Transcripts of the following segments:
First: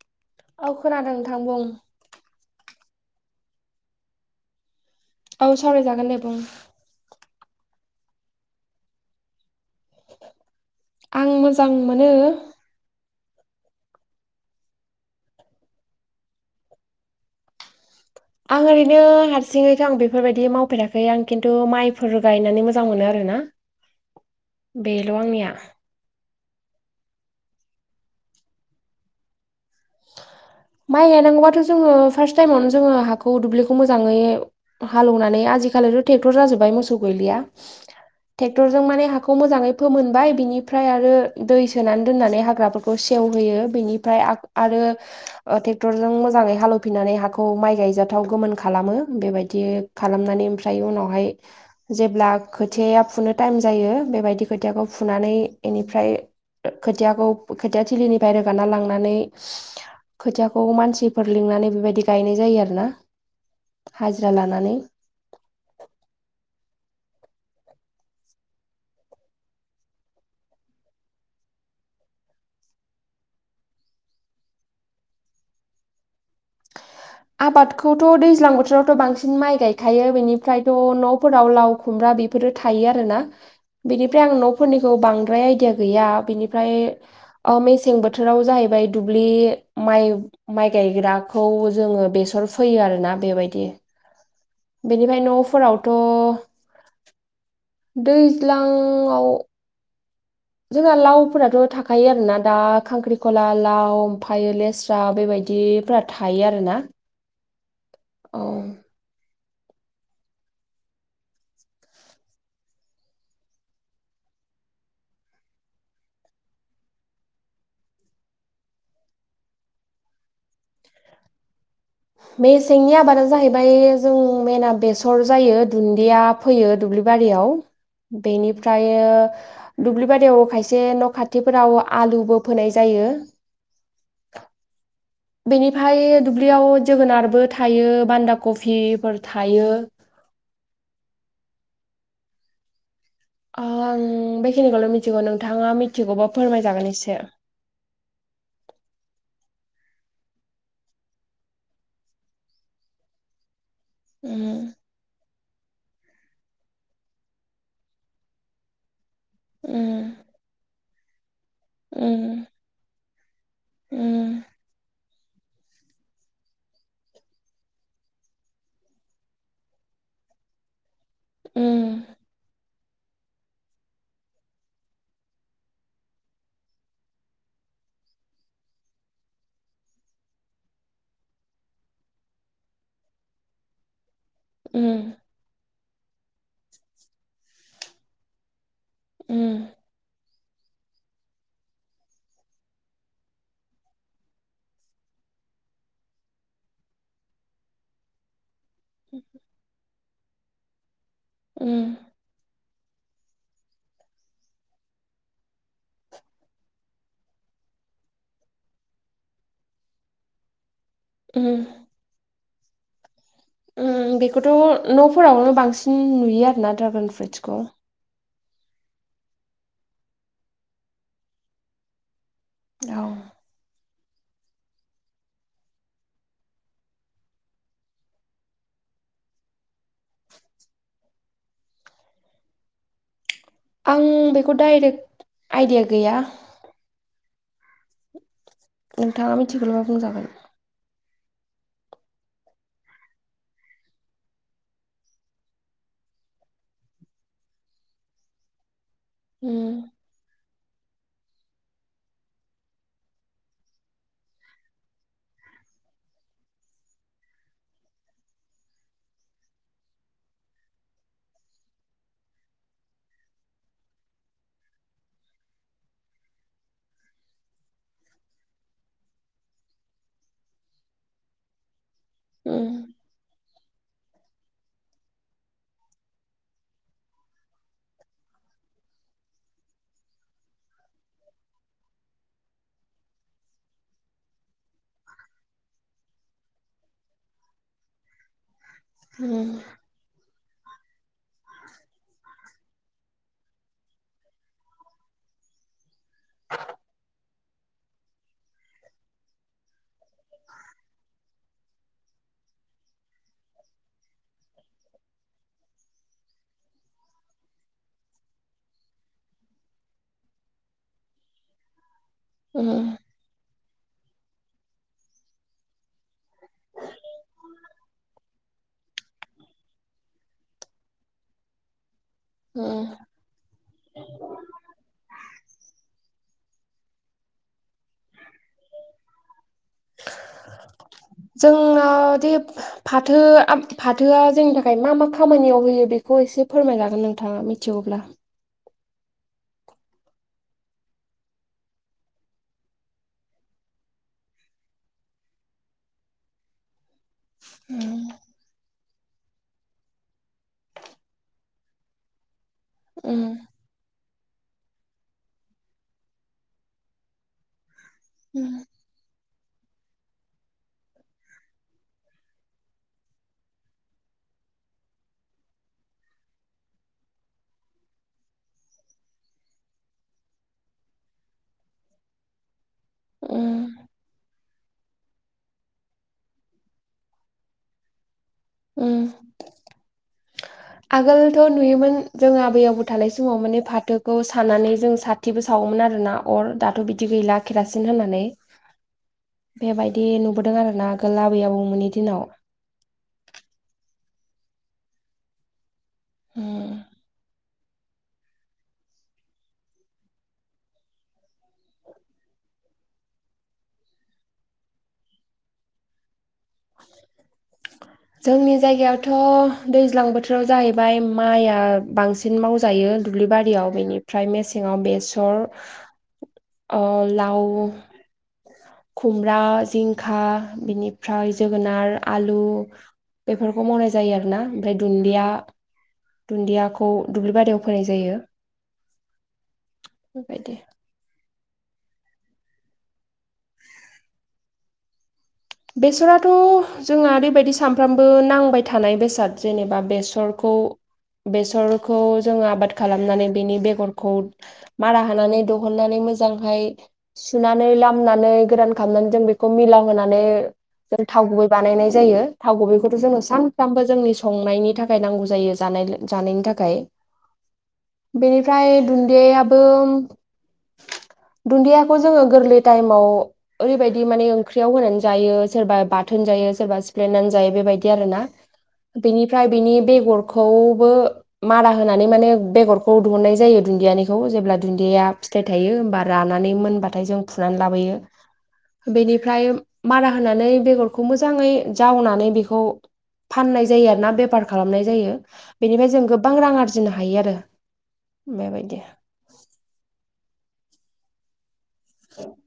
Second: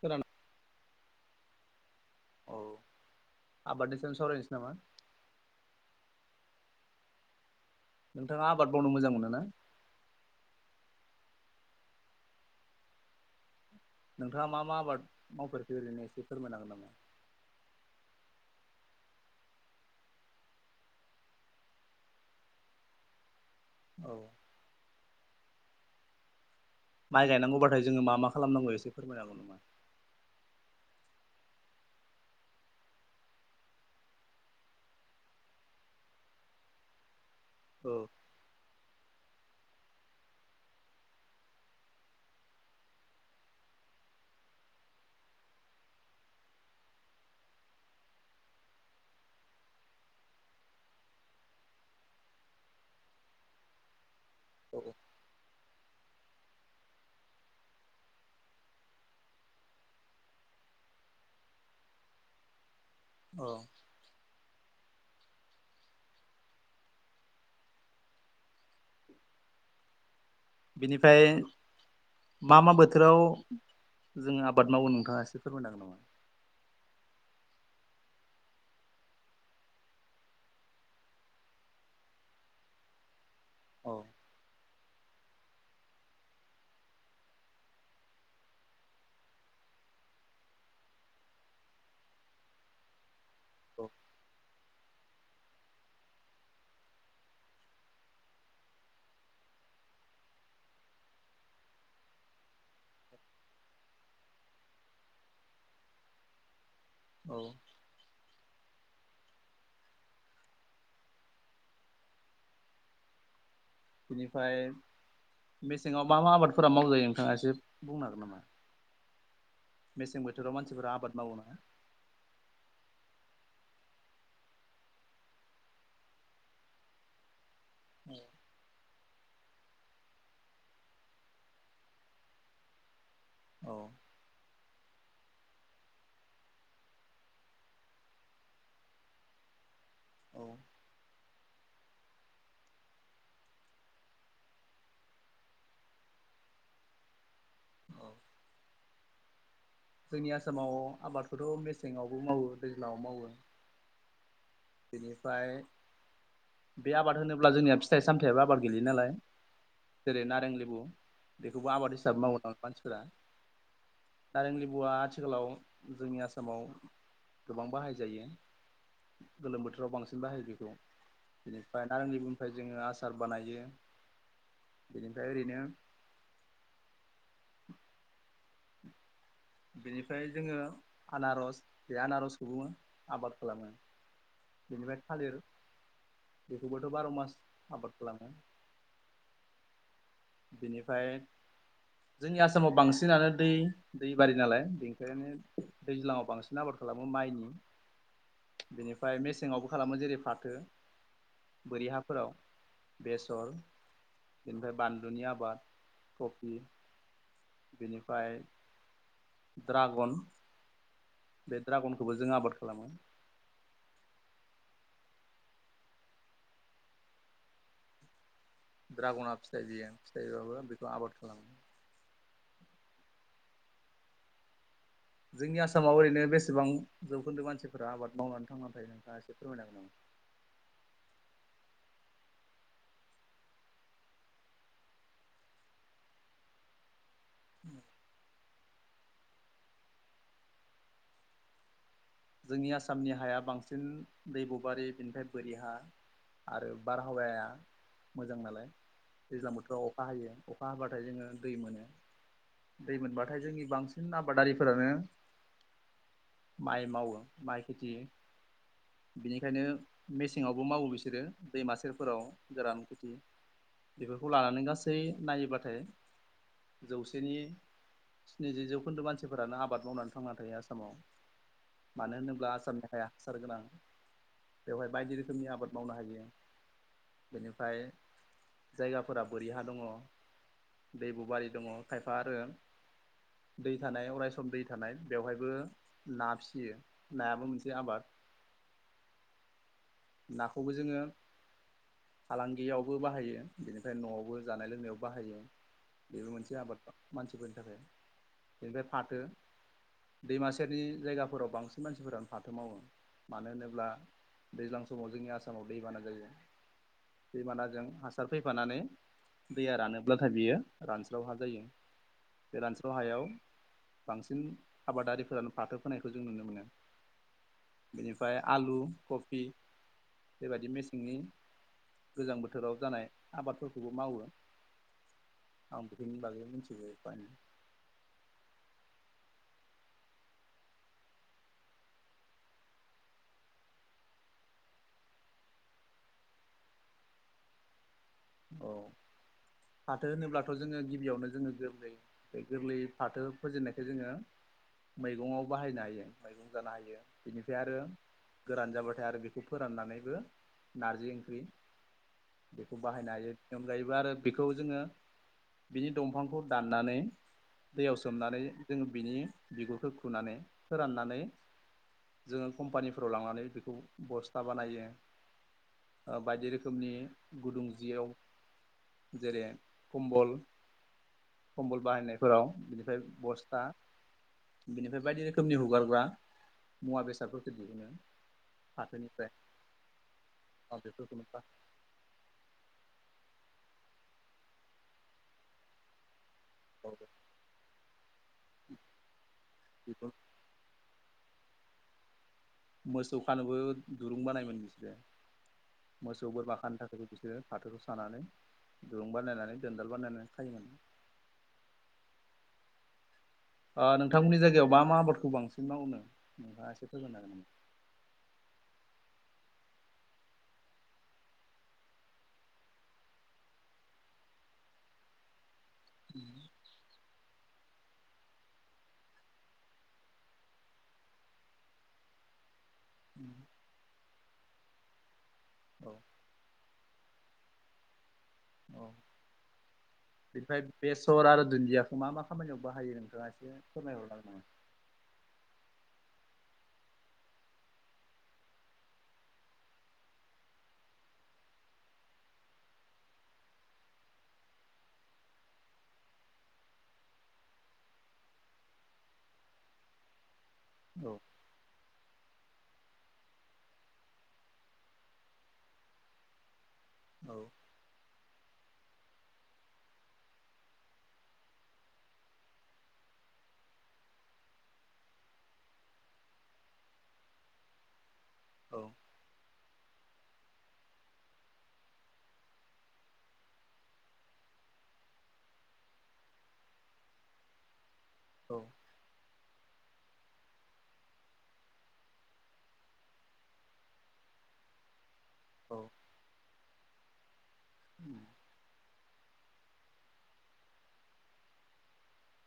खोना औ खोनादों नोंथां बुं। औ आबादनि सानो सावरायनोसै नामा। औ सावरायजागोनलदे बुं। नोंथाङा आबाद मावनो मोजां मोनो ना। आं मोजां मोनो। नोंथाङा मा मा आबाद मावफेरखो ओरैनो एसे फोरमायनांगोन नामा। आं ओरैनो हारसिङैथ' आं बेफोरबायदि मावफेराखै आं खिन्थु माइफोर गायनानै मोजां मोनो आरो। ना औ बेल' आंनिया माइ गायनांगौब्लाथाय जोङो मा मा खालामनांगौ एसे फोरमायनो हागौ नामा? माइ गायनांगौबाथ' जोङो फार्स्ट टाइमावनो जोङो हाखौ दुब्लिखौ मोजाङै हालौवनानै आजीकालिथ ट्रेकटर जाजोबबादय मोसौ गोयलिया। औ बेखौ मोजाङै फोमोनबाय बिनिफ्राय आरो दै सोनानै दोननानै हाग्राफोरखौ सेवहोयो बेनिफ्राय। आरो ओ ट्रेक्टरजों मोजाङै हालेवफिननानै हाखौ माइ गायजाथाव गोमोन खालामो बेबायदि। बि खालामनानै ओमफ्राय उनावहाय जेब्ला खोथिया फुनो टाइम जायो बेबायदि। खोथियाखौ फुनानै बेनिफ्राय खोथियाखौ खोथिया थिलिनिफ्राय रोगानना लांनानै। खोथियाखौ मानसिफोर लिंनानै बेबायदि गायनाय जायो आरो ना। औ हाजिरा लानानै। बिनिफ्राय मा मा बोथोराव जोङो आबाद मावो नोंथाङा एसे फोरमायनांगोन नामा। [unintelligible] आबादखौथ' दैज्लां बोथोरावथ' बांसिन माइ गायखायो बेनिफ्रायथ' न'फोराव लाव खुमब्रा। बिफोरो थायो आरोना औ बेनिफ्राय आं नफोरनि। बांद्राय आइदिया गैया बिनिफ्राय ओ मेसें बोथोराव जाहैबाय दुब्लि। माइ माइ गायग्राखौ जोङो बेसर फैयो आरोना बेबायदि औ बेनिफ्राय न'फोरावथ' दैज्लाङाव जोंना लावफोराथ' थाखायो आरोना दा खांख्रिखला लाव आमफायो लेस्रा बेबायदि बिदिफोरा थायो आरोना औ औ बिनिफ्राय मेसेङाव मा मा आबादफोरा मावजायो नोंथाङा एसे बुंनो हागोन नामा मेसें बोथोराव मानसिफोरा आबाद मावो ना मेसेंनि आबादानो जाहैबाय जों मेना बेसर जायो दुन्दिया फैयो दुब्लि बारियाव बेनिफ्राय दुब्लि बारियाव खायसे न' खाथिफोराव आलुबो फोनाय जायो औ बेनिफ्राय दुब्लियाव जोगोनारबो थायो बान्दा कफिफोर थायो औ आं बेखिनिखौल' मिथिगौ नोंथाङा मिथिगौबा फोरमाय जागोन एसे औ जोंनि आसामाव आबादखौथ' मेसेङावबो मावो दैज्लांआव मावो उम बेनिफ्राय बे आबाद होनोब्ला जोंनिया फिथाइ सामथायाबो आबाद गोलैयो नालाय उम जेरै नारें लिबु बेखौबो आबाद हिसाबै उम मावनो गोबां मानसिफोरा नालें लेबुवा आथिखालाव जोंनि आसामाव गोबां बाहाय जायो गोलोम बोथोराव बांसिन बाजाहायो बेखौ बिनिफ्राय उम नारें लिबुनिफ्राय जोङो आसा आसार बानायो बेनिफ्राय ओरैनो बिनिफ्राय जोङो आनारस बे आनारसखौङो आबाद खालामो उम बेनिफ्राय थालिर बेखौबोथ' बार' मास आबाद खालामो उम। बिनिफ्राय जोंनि आसामाव बांसिनानो दै दैबारि नालाय बेनिखायनो दैज्लाङाव बांसिन आबाद खालामो माइनि [inaudible] बेनिफ्राय मेसेंआव खालामो जेरै फाथो बोरि उम हाफोराव बेसर बेनिफ्राय बान्लु दुन्दिया आबाद कफि बेनिफ्राय द्रागन बे ड्रागनखौबो जों आबाद ओम बेखौथ' न'फोरावनो बांसिन नुयो आरोना ड्रागन फ्रुटसखौ ड्रागना फिथाइ बियो फिथाइबाबो बेखौ आबाद खालामो औ जोंनि आसामाव ओरैनो बेसेबां जौखोन्दो मानसिफोरा आबाद मावनानै थांनानै थायो नोंथाङा एसे फोरमाय हागोन [inaudible] आं बेखौ डाइरेक्ट आइडिया गैया [inaudible] नोंथाङा मिथिगौबा बुंजागोन जोंनि आसामनि हाया बांसिन दैब' बारि बिनिफ्राय बोरि हा आरो बारहावाया मोजां नालाय दैज्लां उम बोथोराव अखा हायो अखा अखा हाब्लाथाय जोङो दै मोनो दै मोनबाथाय जोंनि बांसिन आबादारिफोरानो माइ मावो माय खिथि बिनिखायनो मेसेंआवबो मावो बिसोरो दैमा सेरफोराव गोरान खेथि बेफोरखौ लानानै गासै नायोब्लाथाय जौसेनि स्निजि जौखोन्दो मानसिफोरानो आबाद मावनानै थांना थायो आसामाव। मानो होनोब्ला उम आसामनि हाया हासार गोनां बेवहाय बायदि रोखोमनि आबाद मावनो हायो। बेनिफ्राय जायगाफोरा बोरि हा दङ। दैब' बारि दङ खायफा आरो दै थानाय अरायक्षसम दै थानाय बेवहायबो ना फिसियो। नायाबो मोनसे आबाद उम। नाखौबो जोङो [inaudible] फालांगियावबो बाहायो बेनिफ्राय न'आवबो जानाय लोंनायाव बाहायो। बेबो मोनसे आबाद मानसिफोरनि थाखाय बेनिफ्राय फाथो दैमा सेरनि जायगाफोराव बांसिन मानसिफोरानो फाथो मावो। मानो होनोब्ला दैज्लां समाव जोंनि आसामाव दैबाना जायो। दैमानाजों हासार फैफानानै। दैया रानोब्लाथाय बियो रानस्राव हा जायो बे उम रानस्राव हायाव। बांसिन आबादारिफोरानो फाथो होनोनायखौ जों नुनो मोनो। बेनिफ्राय आलु कफि। बेबायदि मेसेंनि गोजां बोथोराव उम जानाय आबादफोरखौ। बेखौबो मावो आं बेफोरनि बागै मिथिग फनो। [inaudible] जोंनावदि फाथो फाथोआ जोंनि थाखाय मा मा खामानियाव होयो बेखौ एसे। से फोरमाय लागोन नोंथाङा मिथिगौब्ला। औ फाथो होनोब्लाथ' जोङो गिबियावनो जोङो गोरलै बे गोरलै फाथो फोजेननायख जोङो। मैगंआव बाहायनो हायो मैगं जानो हायो बेनिफ्राय आरो। गोरान जाबाथाय आरो बेखौ फोराननानैबो नारजि ओंख्रि बेखौ। उम अनगायोैबो आरो बेखौ जोङो बिनि दंफांखौ दाननानै। दैयाव सोमनानै उम जोङो बिनि बिगुरखौ खुनानै फोराननानै। जोङो कम्पानिफोराव लांनानै बेखौ बस्था बानायो। बायदि रोखोमनि गुदुं। जियाव जेरै कम्बल। कम्बल बाहायनायफोराव बिनिफ्राय बस्था बिनिफ्राय बायदि रोखोमनि हगारग्रा मुवा बेसादफोरखौ बिहुनो उम फाथोनिफ्राय बेफोरखौनो आगोलथ' नुयोमोन जों आबै आबोथ थानाय समाव माने फाथोखौ सानानै जों साथिबो सावोमोन आरो ना अर दाथ' बिदि गैला केरासिन होननानै बेबायदि बेफोर नुबोदों आरो ना लाबोै आबौमोननि दिनाव। मोसौ खानोबो दुरुं बानायोमोन बिसोरो मोसौ बोरमा उम खानो थाखायबो बिसोरो। फाथोखौ सानानै दुरुं बानायनानै दोनदाल बानायनानै खायोमोन। नोंथांमोननि जायगायाव मा मा आबादखौ बांसिन मावोनो। [inaudible] थ' दैज्लां बोथोराव जाहैबाय माइआ बांसिन मावजायो दुब्लि बारियाव बेनि। ओमफ्राय मेसेंआव बेसर लाव खुमब्रा जिंखा बिनिफ्राय जोगोनार आलु। बेफोरखौ मावनाय जायो आरो ना ओमफ्राय दुदिया औ दुन्दिया। खौ दुब्लि बारियाव फैाय जायो। औ बेबायदि बेनिफ्राय बेसर आरो। दुन्दियाखौ मा मा खामानियाव बाहायो नोंथाङा एसे फोरमायहरलां आ। बेसराथ' जोंहा ओरैबायदि सानफ्रामबो नांबाय थानाय बेसाद जेनेबा बेसरखौ। बेसरखौ जोङो आबाद खालामनानै बेनि बेगरखौ मारा हानानै दिहुननानै। मोजांहाय सुनानै लामनानै गोरान खालामनानै जों बेखौ मिलांहानै। जों औ थाव गुबै बानायनाय। जायो थाव गुबैखौथ' जोंनो सानफ्रामबो जोंनि संनायनि थाखाय नांगौ जायो ज जानायनि थाखाय। औ। बेनिफ्राय दुन्दिदियाबो। दुन्दियाखौ जोङो गोरलै टाइमाव ओरैबायाददि माने ओंख्रियाव होनानै। जायोबा बाथोन जायोबा ज बेबाय आरोना। औ बेगरखौबो मारा होनानै माने बेगरखौ दिहनाय जायो दुदियानिखौ जे दुदिया। या फिथाइ थायो हबा रानानै मोनबाथाय जों फुनानै लाबोयो औ बेनिफ्राय। मारा होनानै बेगरखौ मोजाङै जावनानै बेखौ। फाननाय जायो आरोना बेफार खालामनाय जायो। औ बेनिफ्राय जों गोबां रां आरजिनो हायो आरो बेबायदि औ [unintelligible]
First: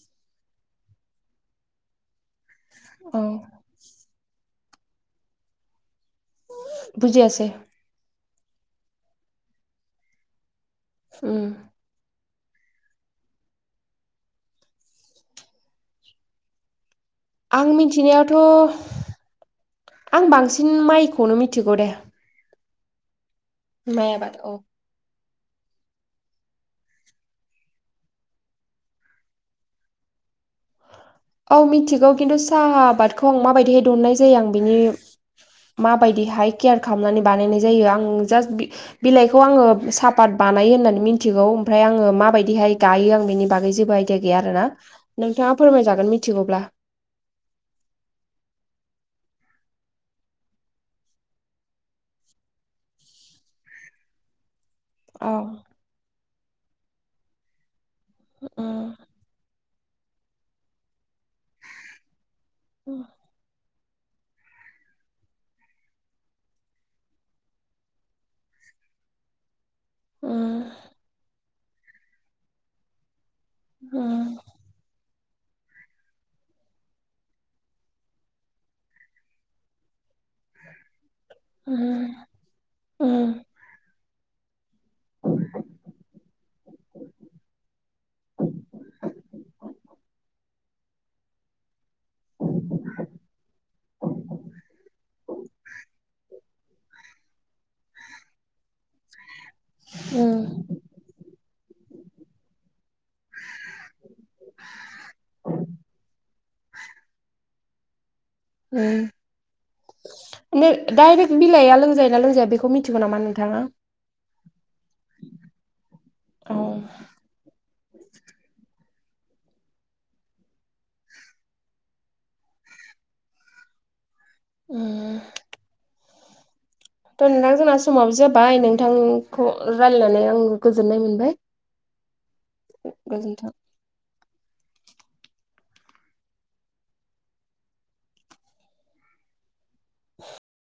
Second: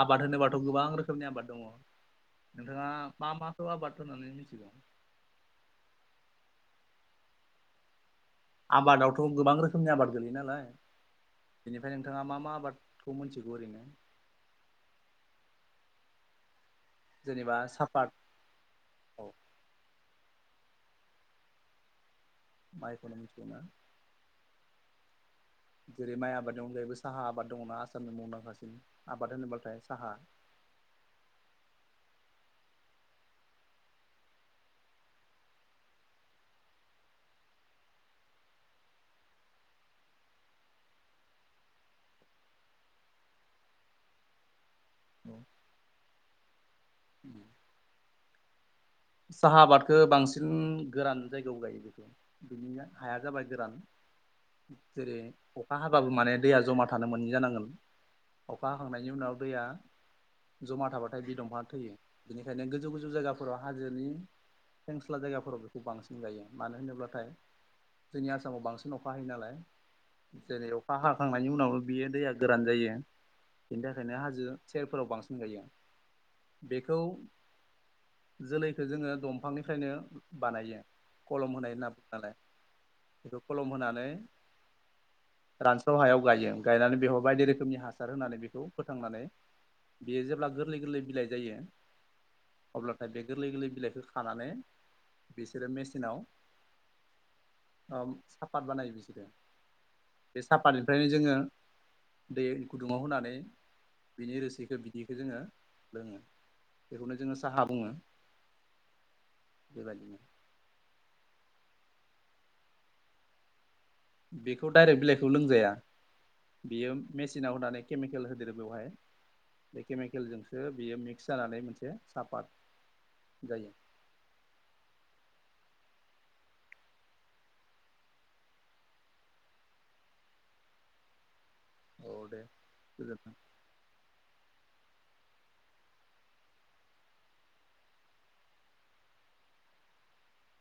आबाद होनोबाथ' गोबां रोखोमनि आबाद दङ नोंथाङा औ मा माखो आबाद होननानै मिनथिगौ बुजियासे आबादावथ' गोबां रोखोमनि आबाद गोलैयो नालाय उम बेनिफ्राय नोंथाङा मा मा आबादखौ मोनथिगौ ओरैनो जेनेबा आं सापात मिथिनायाथ' औ आं बांसिन माइखौनो मिथिगौ दे माइखौ मिथियोना माय आबाद जेरै माइ आबादनि अनगायैबो साहा आबाद दङना आसामनि मुंदांखासिन आबाद होनोब्लाथाय साहा औ मिथिगौ खिन्थु साहा आबादखौ आं माबायदिहाय दुहुनाय जायो आं बिनि माबायदिहाय केयार खालामनानै बानायनाय जायो आं जास्ट बिलाइखौ आङो सापात ब बानायो होनानोय मिनथिगौ ओमफ्राय आं माबादि गायो बिनि बागै जेबो आइदा गैया आरोना नोंथां नोंथांआ फोरमाय जागोन मिथिगौब्ला साहा आबादखौ बांसिन गोरान जायगायाव गायो बेखौ बिनिया हाया जाबाय गोरान [unintelligible] जेरै औ अखा हाबाबो माने दैया जमा थानो मोनै जानांगोन अखा उम हाखांनायनि उनाव दैया जमा थाबाथाय बि दंफां थैयो बेनिखायनो गोजौ गोजौ जायगफोराव हा हाजोनि सेंस्ला जायगाफोराव बेखौ बांसिन गायो मानो होनोब्लाथाय जोंनि आसामाव बांसिन अखा हायो नालाय उम जेरै अखा हाखांनायनि उनाव बियो दैया गोरान जायो बिनि थाखायनो उम हाजो सेरफोराव बांसिन बेखौ जोलैखौ जोङो दंफांनिफ्रायनो बानायो खलम होनाय होना उम बुं नालाय उम बेखौ खलम होनानै रानस्राव हायाव गायो गायनानै बेयाव बायदि रोखोमनि हासार होनानै बेखौ फोथांनानै बेयो जेब्ला गोरलै गोरलै बिलाइ जायो अब्ला बे गोरलै गोरलै बिलाइखौ खानानै बिसोरो मेचनाव साफात बानायो बिसोरो बे उम सापतनिफ्रायनो जोङो दै गुदुङाव होनानै बिनि रोसिखौ बिदैखौ जोङो लोङो बेखौनो जोङो साहा बुङो बेबायदिनो दडायरेक् बिलाइआ लोंजाय ना लोंजाया बेखौ मिथिगौ नामा नोंथाङा बेखौ डाइरेक्ट बिलाइखौ लोंजाया औ। बियो मेसिनाव होनानै केमिकेल होदेरो बेवहाय बे केमिकेलजोंसो बियो मिक्स जानानै मोनसे सापात जायो उ थ नोंथां जोंना समाबो जाबाय नोंथांखौ रायजल्लायनानै आं गोजोननाय मोनबाय। औ दे गोजोनथों गोजोन्थों [inaudible]